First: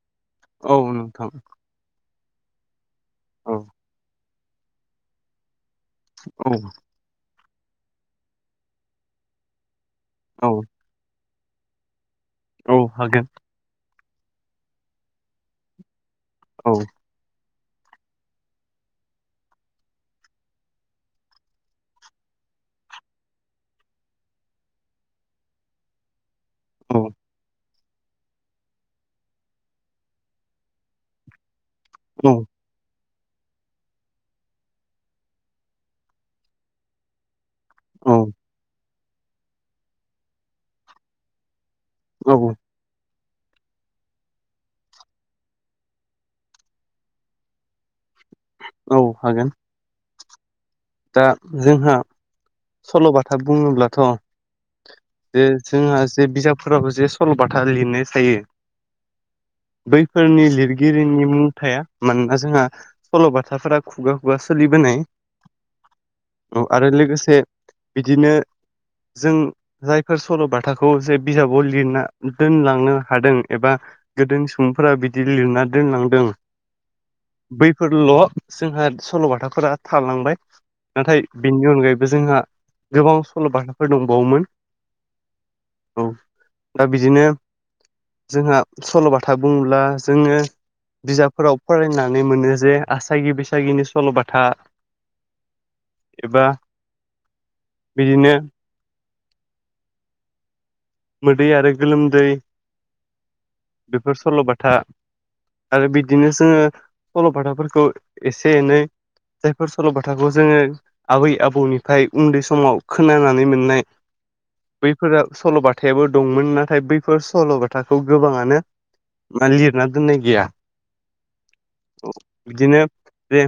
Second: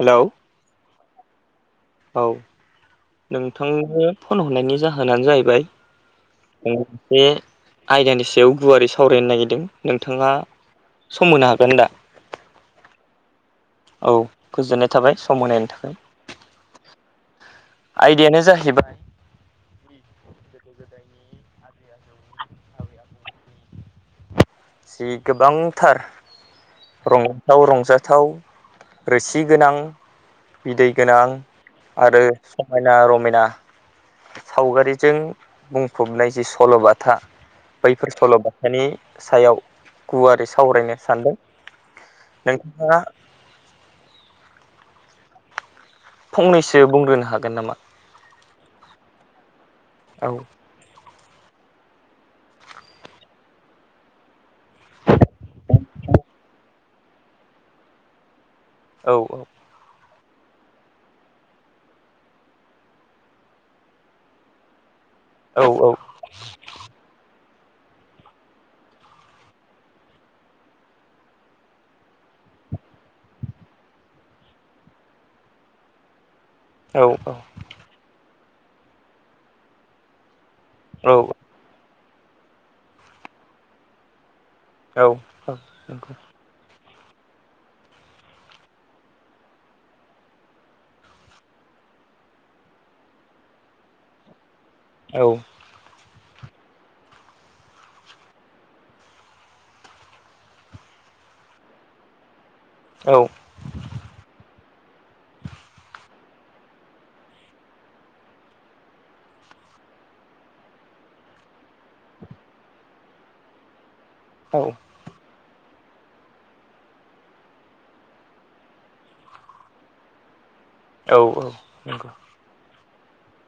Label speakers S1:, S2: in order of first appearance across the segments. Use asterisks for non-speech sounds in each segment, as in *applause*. S1: Hello
S2: औ नोंथां
S1: औ
S2: औ
S1: नोंथांनो फन हरनायनि जाहोनानो जाहैबाय
S2: औ
S1: मोनसे आयदानि सायाव गुवारै सावरायनो नागिरदों नोंथाङा
S2: औ
S1: सम होनो हागोन दा
S2: औ हागोन
S1: औ गोजोननाय थाबाय सम होनायनि थाखाय
S2: औ
S1: आयडियानो जाहैबाय *inaudible* जि गोबांथार
S2: औ
S1: रंजाथाव रंजाथाव रोसि गोनां बिदै गोनां आरो
S2: औ
S1: समायना रमायना सावगारिजों बुंफबनाय जि सल'बाथा बैफोर सल'बाथानि सायाव गुवारै सावरायनो सानदों
S2: औ
S1: नोंथाङा फंनैसो बुंग्रोनो हागोन नामा?
S2: औ हागोन
S1: औ
S2: दा जोंहा सल'बाथा बुङोब्लाथ' जे जोंहा जे बिजाबफोराबो जे सल'बाथा लिरनाय थायो
S1: औ औ
S2: बैफोरनि लिरगिरिनि मुंथाया मानोना जोंहा सल'बाथाफोरा खुगा खुगा सोलिबोनाय
S1: औ औ
S2: औ आरो लोगोसे बिदिनो जों जायफोर सल'बाथाखौ जे बिजाबाव लिरना दोनलांनो हादों एबा गोदोनि सुबुंफोरा बिदि लिरना दोनलांदों
S1: औ औ
S2: बैफोरल' जोंहा सल'बाथाफोरा थालांबाय नाथाय बेनि अनगायैबो जोंहा गोबां सल' बाथाफोर दंबावोमोन
S1: औ औ
S2: औ
S1: नंगौ
S2: दा बिदिनो जोंहा सल'बाथा बुङोब्ला जोङो बिजाबफोराव फरायनानै मोनो जे आसागि बैसागिनि सल'बाथा
S1: औ
S2: एबा बिदिनो मोदै आरो गोलोमदै
S1: औ।
S2: बेफोर सल'बाथा। आरो बिदिनो जोङो सल' बाथाफोरखौ एसे एनै जायफोर सल'बाथाखौ जोङो आबै आबौनिफाय उन्दै समाव खोनानानै मोननाय
S1: औ
S2: बेफोरो सल'बाथायाबो दंमोन नाथाय बैफोर सल'बाथाखौ गोबाङानो बि मानो लिरना दोननाय गैया
S1: औ औ नंगौ
S2: बिदिनो बे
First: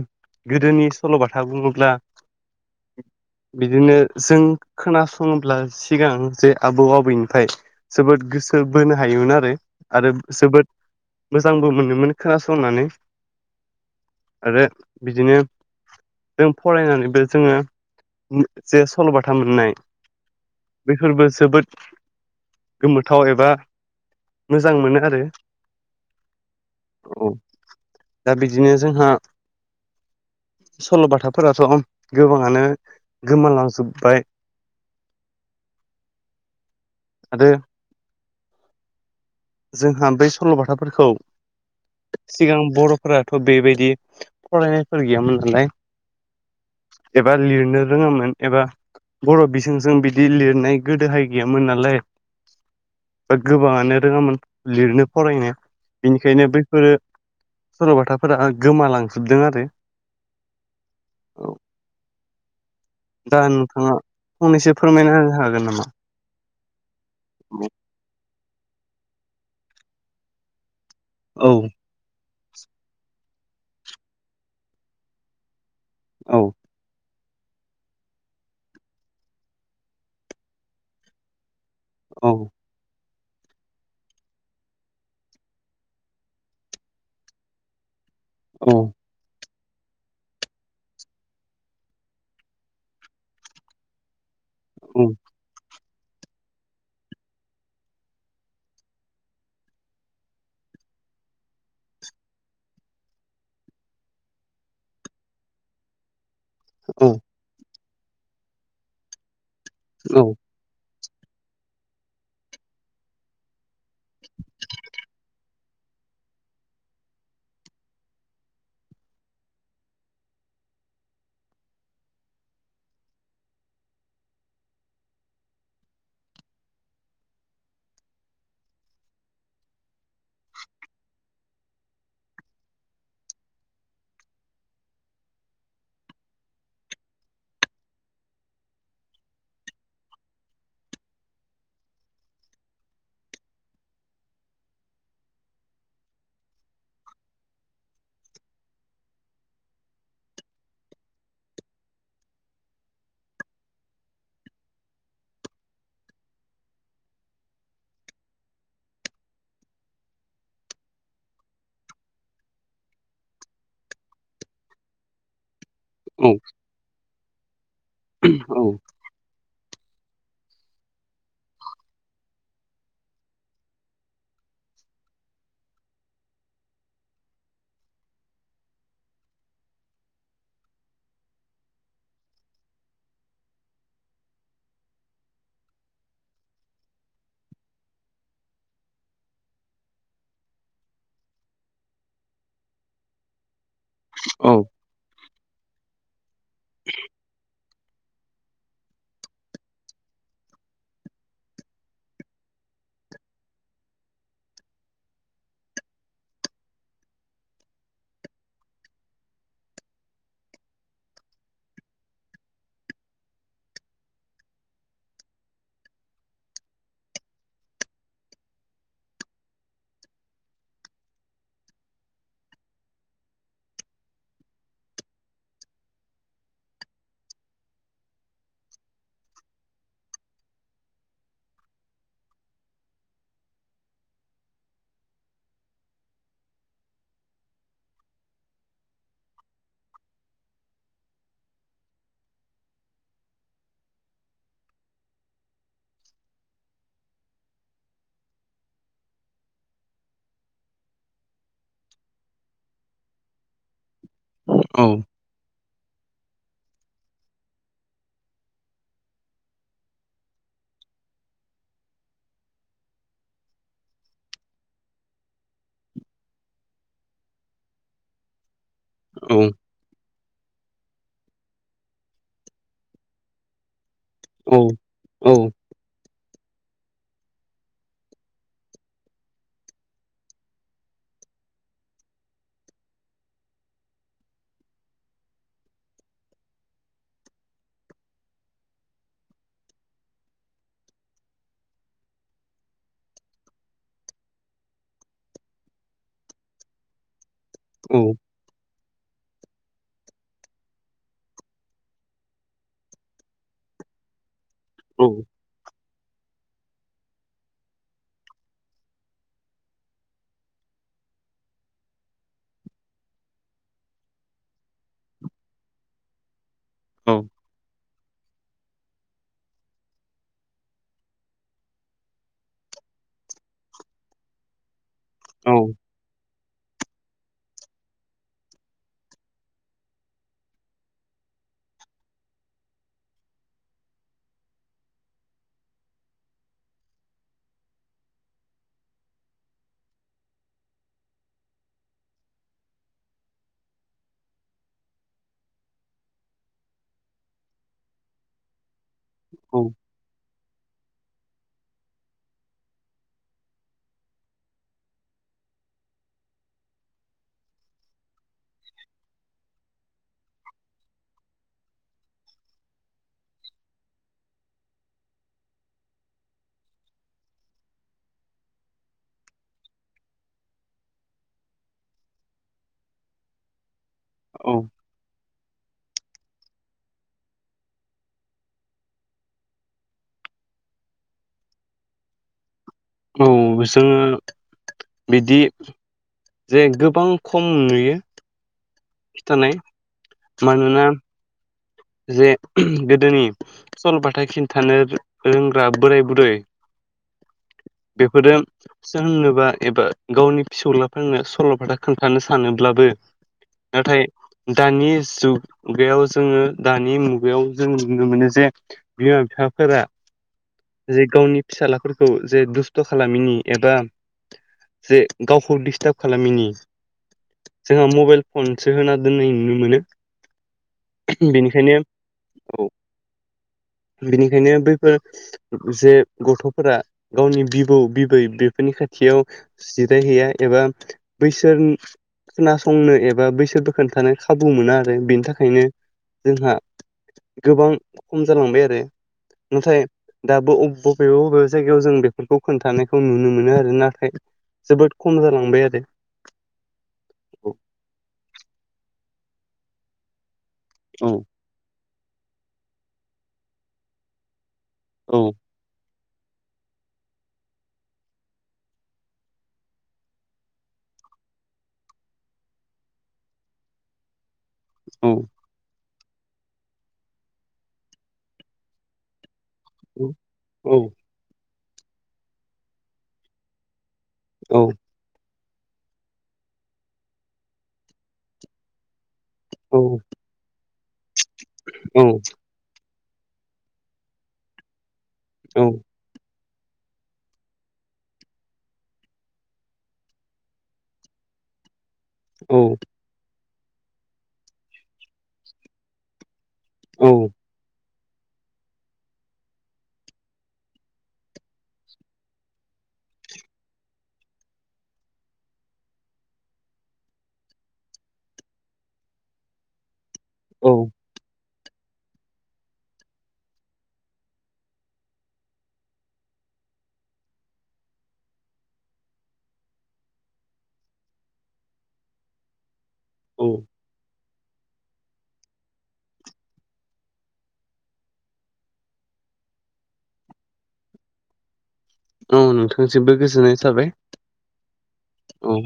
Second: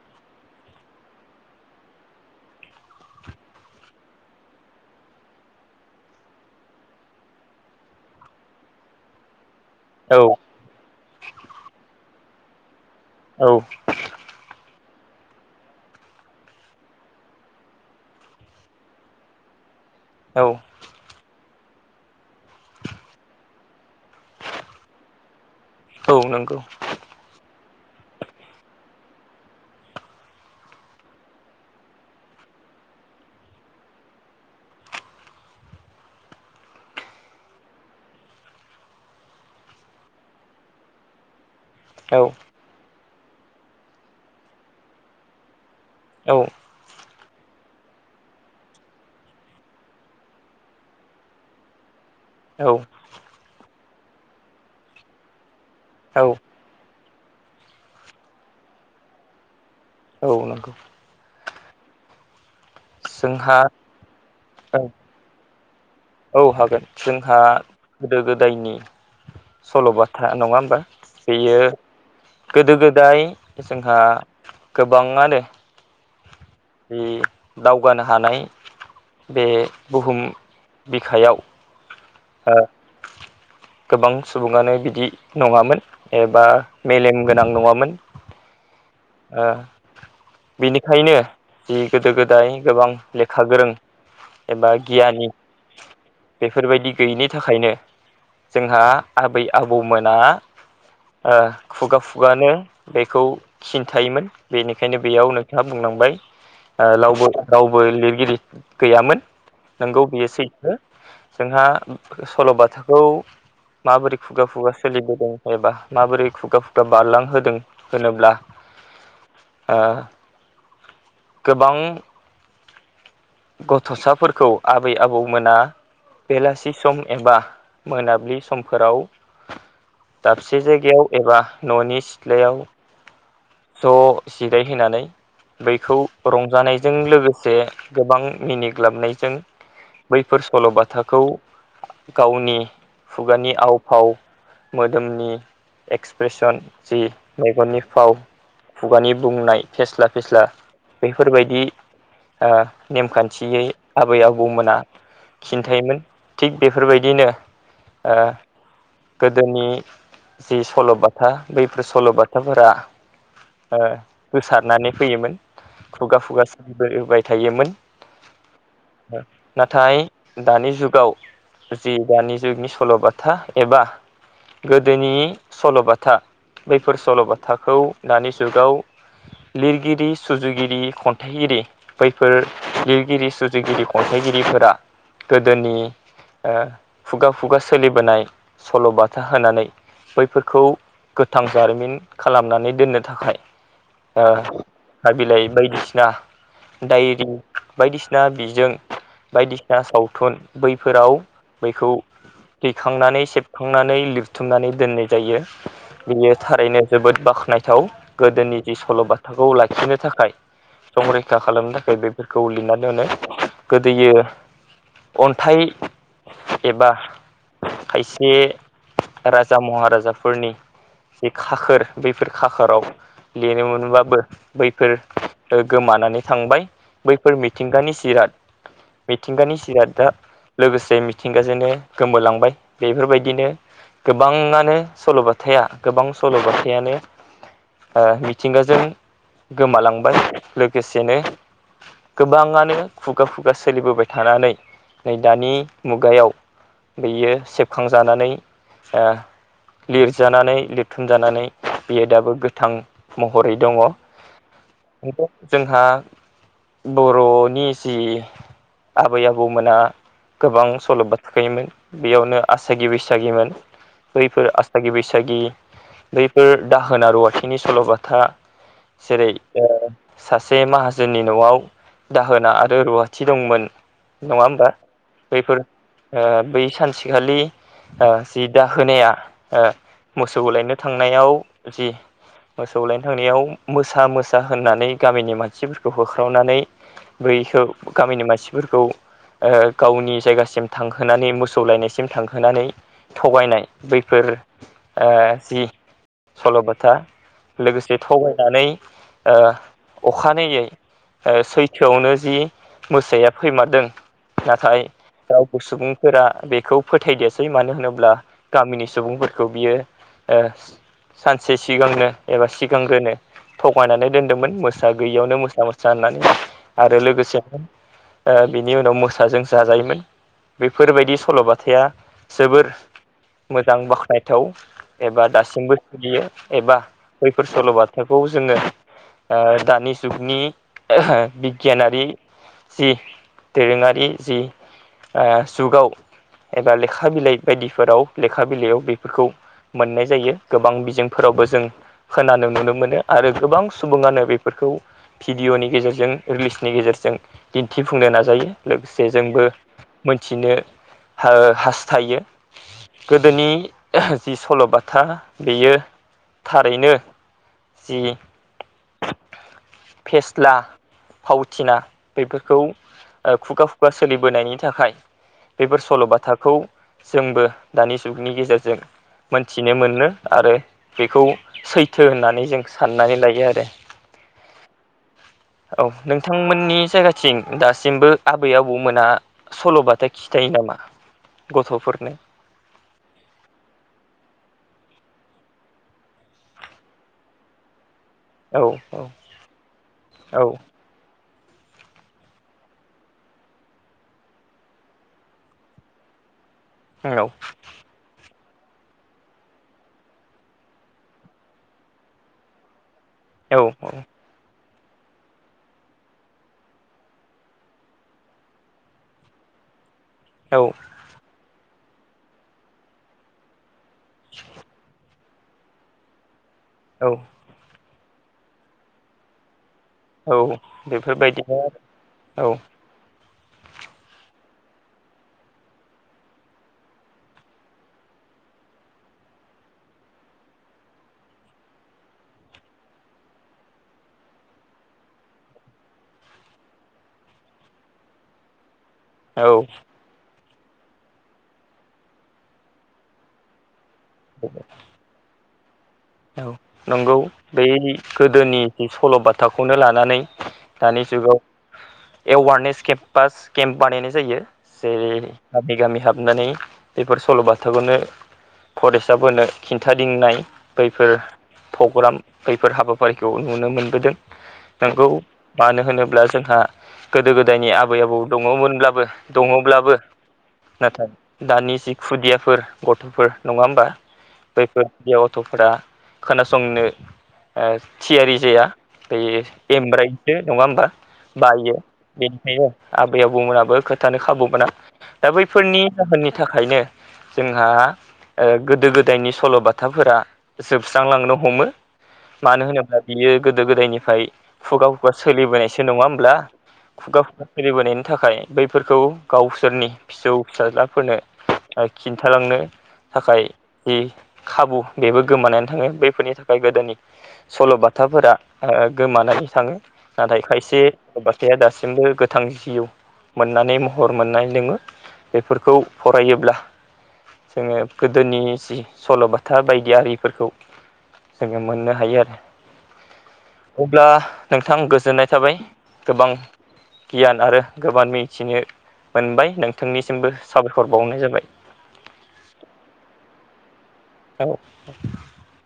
S2: गोदोनि सल'बाथा बुङोब्ला बिदिनो जों खोनासङोब्ला सिगां जे आबौ आबैन फाय जोबोद गोसो बोनो हायोमोन आरो आरो जोबोद मोजांबो मोनोमोन खोनासंनानै
S1: औ।
S2: आरो बिदिनो जों फरायनानैबो जोङो जे सल'बाथा मोननाय
S1: औ
S2: बेफोरबो जोबोद गोमोथाव एबा मोजां मोनो आरो
S1: औ नोंगौ
S2: औ दा बिदिनो जोंहा सल'बाथाफोराथ' गोबाङानो गोमालांजोब्बाय आरो जोंहा बै सल'बाथाफोरखौ
S1: औ
S2: सिगां बर'फोराथ' बेबायदि फरायनायफोर गैयामोन नालाय
S1: औ
S2: एबा लिरनो रोङोमोन एबा बर' बिजोंजों बिदि लिरनाय गोदोहाय गैयामोन नालाय
S1: औ
S2: बा गोबाङानो रोङामोन लिरनो फरायनाया बिनिखायनो बैफोरो सरल'बाथाफोरा गोमालांजोबदों आरो
S1: अ नोंगौ
S2: औ दा
S1: जोंहा
S2: नोंथाङा फंनैसो
S1: औ
S2: फोरमायना होनो हागोन नामा?
S1: औ हागोन जोंहा गोदो गोदायनि सल'बाथा नङा होमबा
S2: औ
S1: बियो गोदो गोदाय जोंहा गोबाङानो
S2: औ।
S1: बि दावगानो हानाय बे बुहुम बिखायाव
S2: औ
S1: *unintelligible* गोबां सुबुङानो बिदि नङामोन एबा मेलेम गोनां नङामोन
S2: औ
S1: ओ बिनिखायनो जि गोदो गोदाय गोबां लेखा गोरों एबा
S2: औ
S1: गियानि बेफोरबायदि गैयिनि थाखायनो जोंहा आबै आबौमोना आ खुगा खुगानो बेखौ खिन्थायोमोन बेनिखायनो बेयाव नोंथाङा बुंलांबाय
S2: औ
S1: रावबो रावबो लिरगिरि गैयामोन नोंगौ बेयो सैथो जोंहा सल'बाथाखौ माबोरै खुगा खुगा सोलिबोदों एबा माबोरै खुगा खुगा बारलां होदों होनोब्ला आ *inaudible* गोबां गथ'साफोरखौ आबै आबौ मोना बेलासि सम एबा मोनाबिलि समफोराव दाबसे जायगायाव एबा न'नि सिथ्लायाव ज' जिराय होनानै बैखौ रंजानायजों लोगोसे गोबां मिनिग्लाबनायजों बैफोर सल'बाथाखौ गावनि खुगानि आव फाव मोदोमनि एक्सप्रेसन जि मेगननि फाव खुगानि बुंनाय फेस्ला फेस्ला बेफोरबायदि आ नेमखान्थियै आबै आबौमोना खिन्थायोमोन थिग बेफोरबायदिनो आ गोदोनि जि सल'बाथा बैफोर सल'बाथाफोरा ओ होसारनानै फैयोमोन खुगा खुगा सोलिबोबाय थायोमोन
S2: औ
S1: नाथाय दानि जुगाव जि दानि जुगनि सल'बाथा एबा गोदोनि सल'बाथा बैफोर सल'बाथाखौ दानि जुगाव लिरगिरि सुजुगिरि खन्थाइगिरि बैफोर लिरगिरि सुजुगिरि खन्थाइगिरिफोरा गोदोनि आ खुगा खुगा सोलिबोनाय सल'बाथा होनानै बैफोरखौ गोथां जारिमिन खालामनानै दोननो थाखाय आ बिलाइ बायदिसिना डायरि बायदिसिना बिजों बायदिसिना सावथुन बैफोराव बैखौ दैखांनानै सेबखांनानै लिरथुमनानै दोननाय जायो बियो थारैनो जोबोद बाख्नायथाव गोदोनि जि सल'बाथाखौ लाखिनो थाखाय संरैखा खालामनो थाखाय बेफोरखौ लिरनानै होनो गोदो अन्थाइ एबा खायसे राजा महाराजाफोरनि जि खाखोर बैफोर खाखोराव लिरोमोनबाबो बैफोर गोमानानै थांबाय बैफोर मिथिंगानिजिराद मिथिंगानि जिरादा लोगोसे मिथिंगाजोंनो गोमोलांबाय बेफोरबायदिनो गोबाङानो सल'बाथाया गोबां सल'बाथायानो आ मिथिंगाजों गोमालांबाय लोगोसेनो गोबाङानो खुगा खुगा सोलिबोबाय थानानै नै दानि मुगायाव बेयो सेबखांजानानै आ लिरजानानै लिरथुमजानानै बियो दाबो गोथां महरै दङ
S2: औ
S1: थ जोंहा बर'नि जि आबै आबौमोना गोबां सल' बा थाखोमोन बेयावनो आसागि बैसागिमोन बैफोर आसथागि बैसागि बैफोर दाहोना रुवाथिनि सल'बाथा जेरै
S2: औ
S1: आ सासे माहाजोननि न'आव दाहोना आरो रुवाथि दंमोन नङा
S2: औ
S1: होमबा
S2: औ
S1: बैफोर ओ बै सानसेखालि ओ जि दााहोनाया मोसौलायनो थांनायाव जि मोसौ लायनो थांनायाव मोसा-मोसा होननानै गामिनि मानसिफोरखौ होख्रावनानै बैखौ गामिनि मानसिफोरखौ ओ गावनि जायगासिम थांहोनानै मोसौ लायनायसिम थांहोनानै थगायनाय बैफोर ओ जि सल'बाथा
S2: औ
S1: लोगोसे थगायनानै ओ अखानायै ओ सैथोआवनो जि मोसाया फैमारदों नाथाय
S2: औ
S1: रावबो सुबुंफोरा बेखौ फोथायदियासै मानो होनोब्ला गामिनि सुबुंफोरखौ बियो एस सानसे सिगांनो एबा सिगांग्रोनो थगायनानै दोन्दोंमोन मोसा गैयियावनो मोसा-मोसा साननानै आरो
S2: औ
S1: लोगोसेनो बिनि उनाव मोसाजों जाजायोमोन बेफोरबायदि सल'बथाया जोबोर मोजां बाख्नायथाव एबा
S2: औ
S1: दासिमबो सोलियो एबा बैफोर सल' बाथाखौ जोङो ओ दानि जुगनि ओहो बिगियानारि जि दोरोङारि जि ओ जुगाव एबा लेखा बिलाइ बायदिफोराव लेखा बिलाइयाव बेफोरखौ मोननाय जायो गोबां बिजोंफोरावबो जों खोनानो नुनो मोनो आरो गोबां सुबुङानो बेफोरखौ भिडिअ'नि गेजेरजों रिलिसनि गेजेरजों दिन्थिफुंनो नाजायो। लोगोसे जोंबो
S2: औ
S1: मोनथिनो हा-हास्थायो। गोदोनि ओहो जि सल'बाथा बेयो थारैनो जि फेस्ला फावथिना बेफोरखौ ओ खुगा-खुगा सोलिबोनायनि थाखाय बेफोर सल'बाथाखौ जोंबो दानि जुगनि गेजेरजों मोनथिनो मोनो आरो बेखौ सैथो होननानै जों साननानै लायो आरो
S2: औ
S1: औ नोंथांमोननि जायगाथिं दासिमबो आबै-आबौमोना सल'बाथा खिथायो नामा गथ'फोरनो
S2: औ बिसोरनो बिदि जे गोबां खम नुयो
S1: औ औ
S2: खिथानाय
S1: औ
S2: मानोना जे ओम गोदोनि सल' बाथा खिथानो रोंग्रा बोराय-बुरै
S1: उनाव *unintelligible*
S2: बेफोरो सोरनोबा एबा गावनि फिसौलाफोरनो सल' बाथा खोन्थानो सानोब्लाबो नाथाय दानि जुग बेयाव जोङो दानि मुगायाव जों नुनो मोनो जे बिमा-बिफाफोरा
S1: औ
S2: जे गावनि फिसालाफोरखौ जे दुस्थ' खालामिनि एबा जे गावखौ डिस्टार्ब खालामिनि
S1: औ
S2: जोंहा मबाइल फनसो होना दोननाय नुनो मोनो
S1: औ बेफोरबायदिनो
S2: बेनिखायनो
S1: औ
S2: बिनिखायनो बैफोर जे गथ'फोरा गावनि बिबौ-बिबै बेफोरनि खाथियाव जिरायहैया एबा बैसोर खोनासंनो एबा बैसोर बोखोन्थानो खाबु मोना आरो बेनि थाखायनो जोंहा गोबां खम जालांबाय आरो
S1: औ
S2: इन्टारनेट दाबो अ बबेबा बबेबा जायगायाव जों बेफोरखौ खोन्थानायखौ नुनो मोनो आरो ना जोबोद खम जालांबाय आरो
S1: औ नंगौ
S2: औ
S1: बै गोदोनि सल'बाथाखौनो लानानै दानि
S2: औ
S1: जुगाव एवारनेस केम्पास केम्प बानायनाय जायो जेरै
S2: औ
S1: गामि गामि हाबनानै बेफोर सल' बाथाखौनो फरायसाफोरनो खिन्थादिंनाय बैफोर प्रग्राम बैफोर हाबाफारिखौ नुनो मोनबोदों नोंगौ मानो होनोब्ला जोंहा गोदो गोदायनि आबै आबौ दङमोनब्लाबो दङब्लाबो
S2: औ औ
S1: नाथाय दानि जि खुदियाफोर गथ'फोर नङा होमबा
S2: औ
S1: *inaudible* गथ'फोरा खोनासंनो ओ थियारि जाया बे
S2: औ
S1: एमब्राइ नङा होमबा बायो
S2: औ
S1: बेनिखायनो आबै आबौमोनाबो खोथानो खाबु मोना दा
S2: औ
S1: बैफोरनि जाहोननि थाखायनो जोंहा ओ गोदो गोदायनि सल'बाथाफोरा जोबस्रांलांनो हमो
S2: औ
S1: मानो होनोब्ला बियो गोदो गोदायनिफ्राय खुगा खुगा सोलिबोनायसो नङा होमब्ला
S2: औ
S1: खुगा खुगा सोलिबोनायनि थाखाय बैफोरखौ गावसोरनि फिसौ फिसाज्लाफोरनो खिन्थालांनो थाखाय जि खाबु बेबो गोमानानै थाङो बैफोरनि थाखाय गोदोनि सल'बाथाफोरा आ गोमानानै थाङो नाथाय
S2: औ
S1: खायसेल'बाथा जे दासिमबो गोथां जिउ मोननानै महर मोननाय लोङो बेफोरखौ फरायोब्ला जोङो गोदोनि जि सल'बाथा बायदि गयारिफोरखौ जोङो मोननो हायो आरो अब्ला नोंथां गोजोननाय थाबाय गोबां गियान आरो गोबां मिथिनो मोनबाय नोंथांनिसिमबो साबायखर बावनाय जाबाय
S2: औ नोंथांसिमबो गोजोननाय थाबाय
S1: औ औ
S2: औ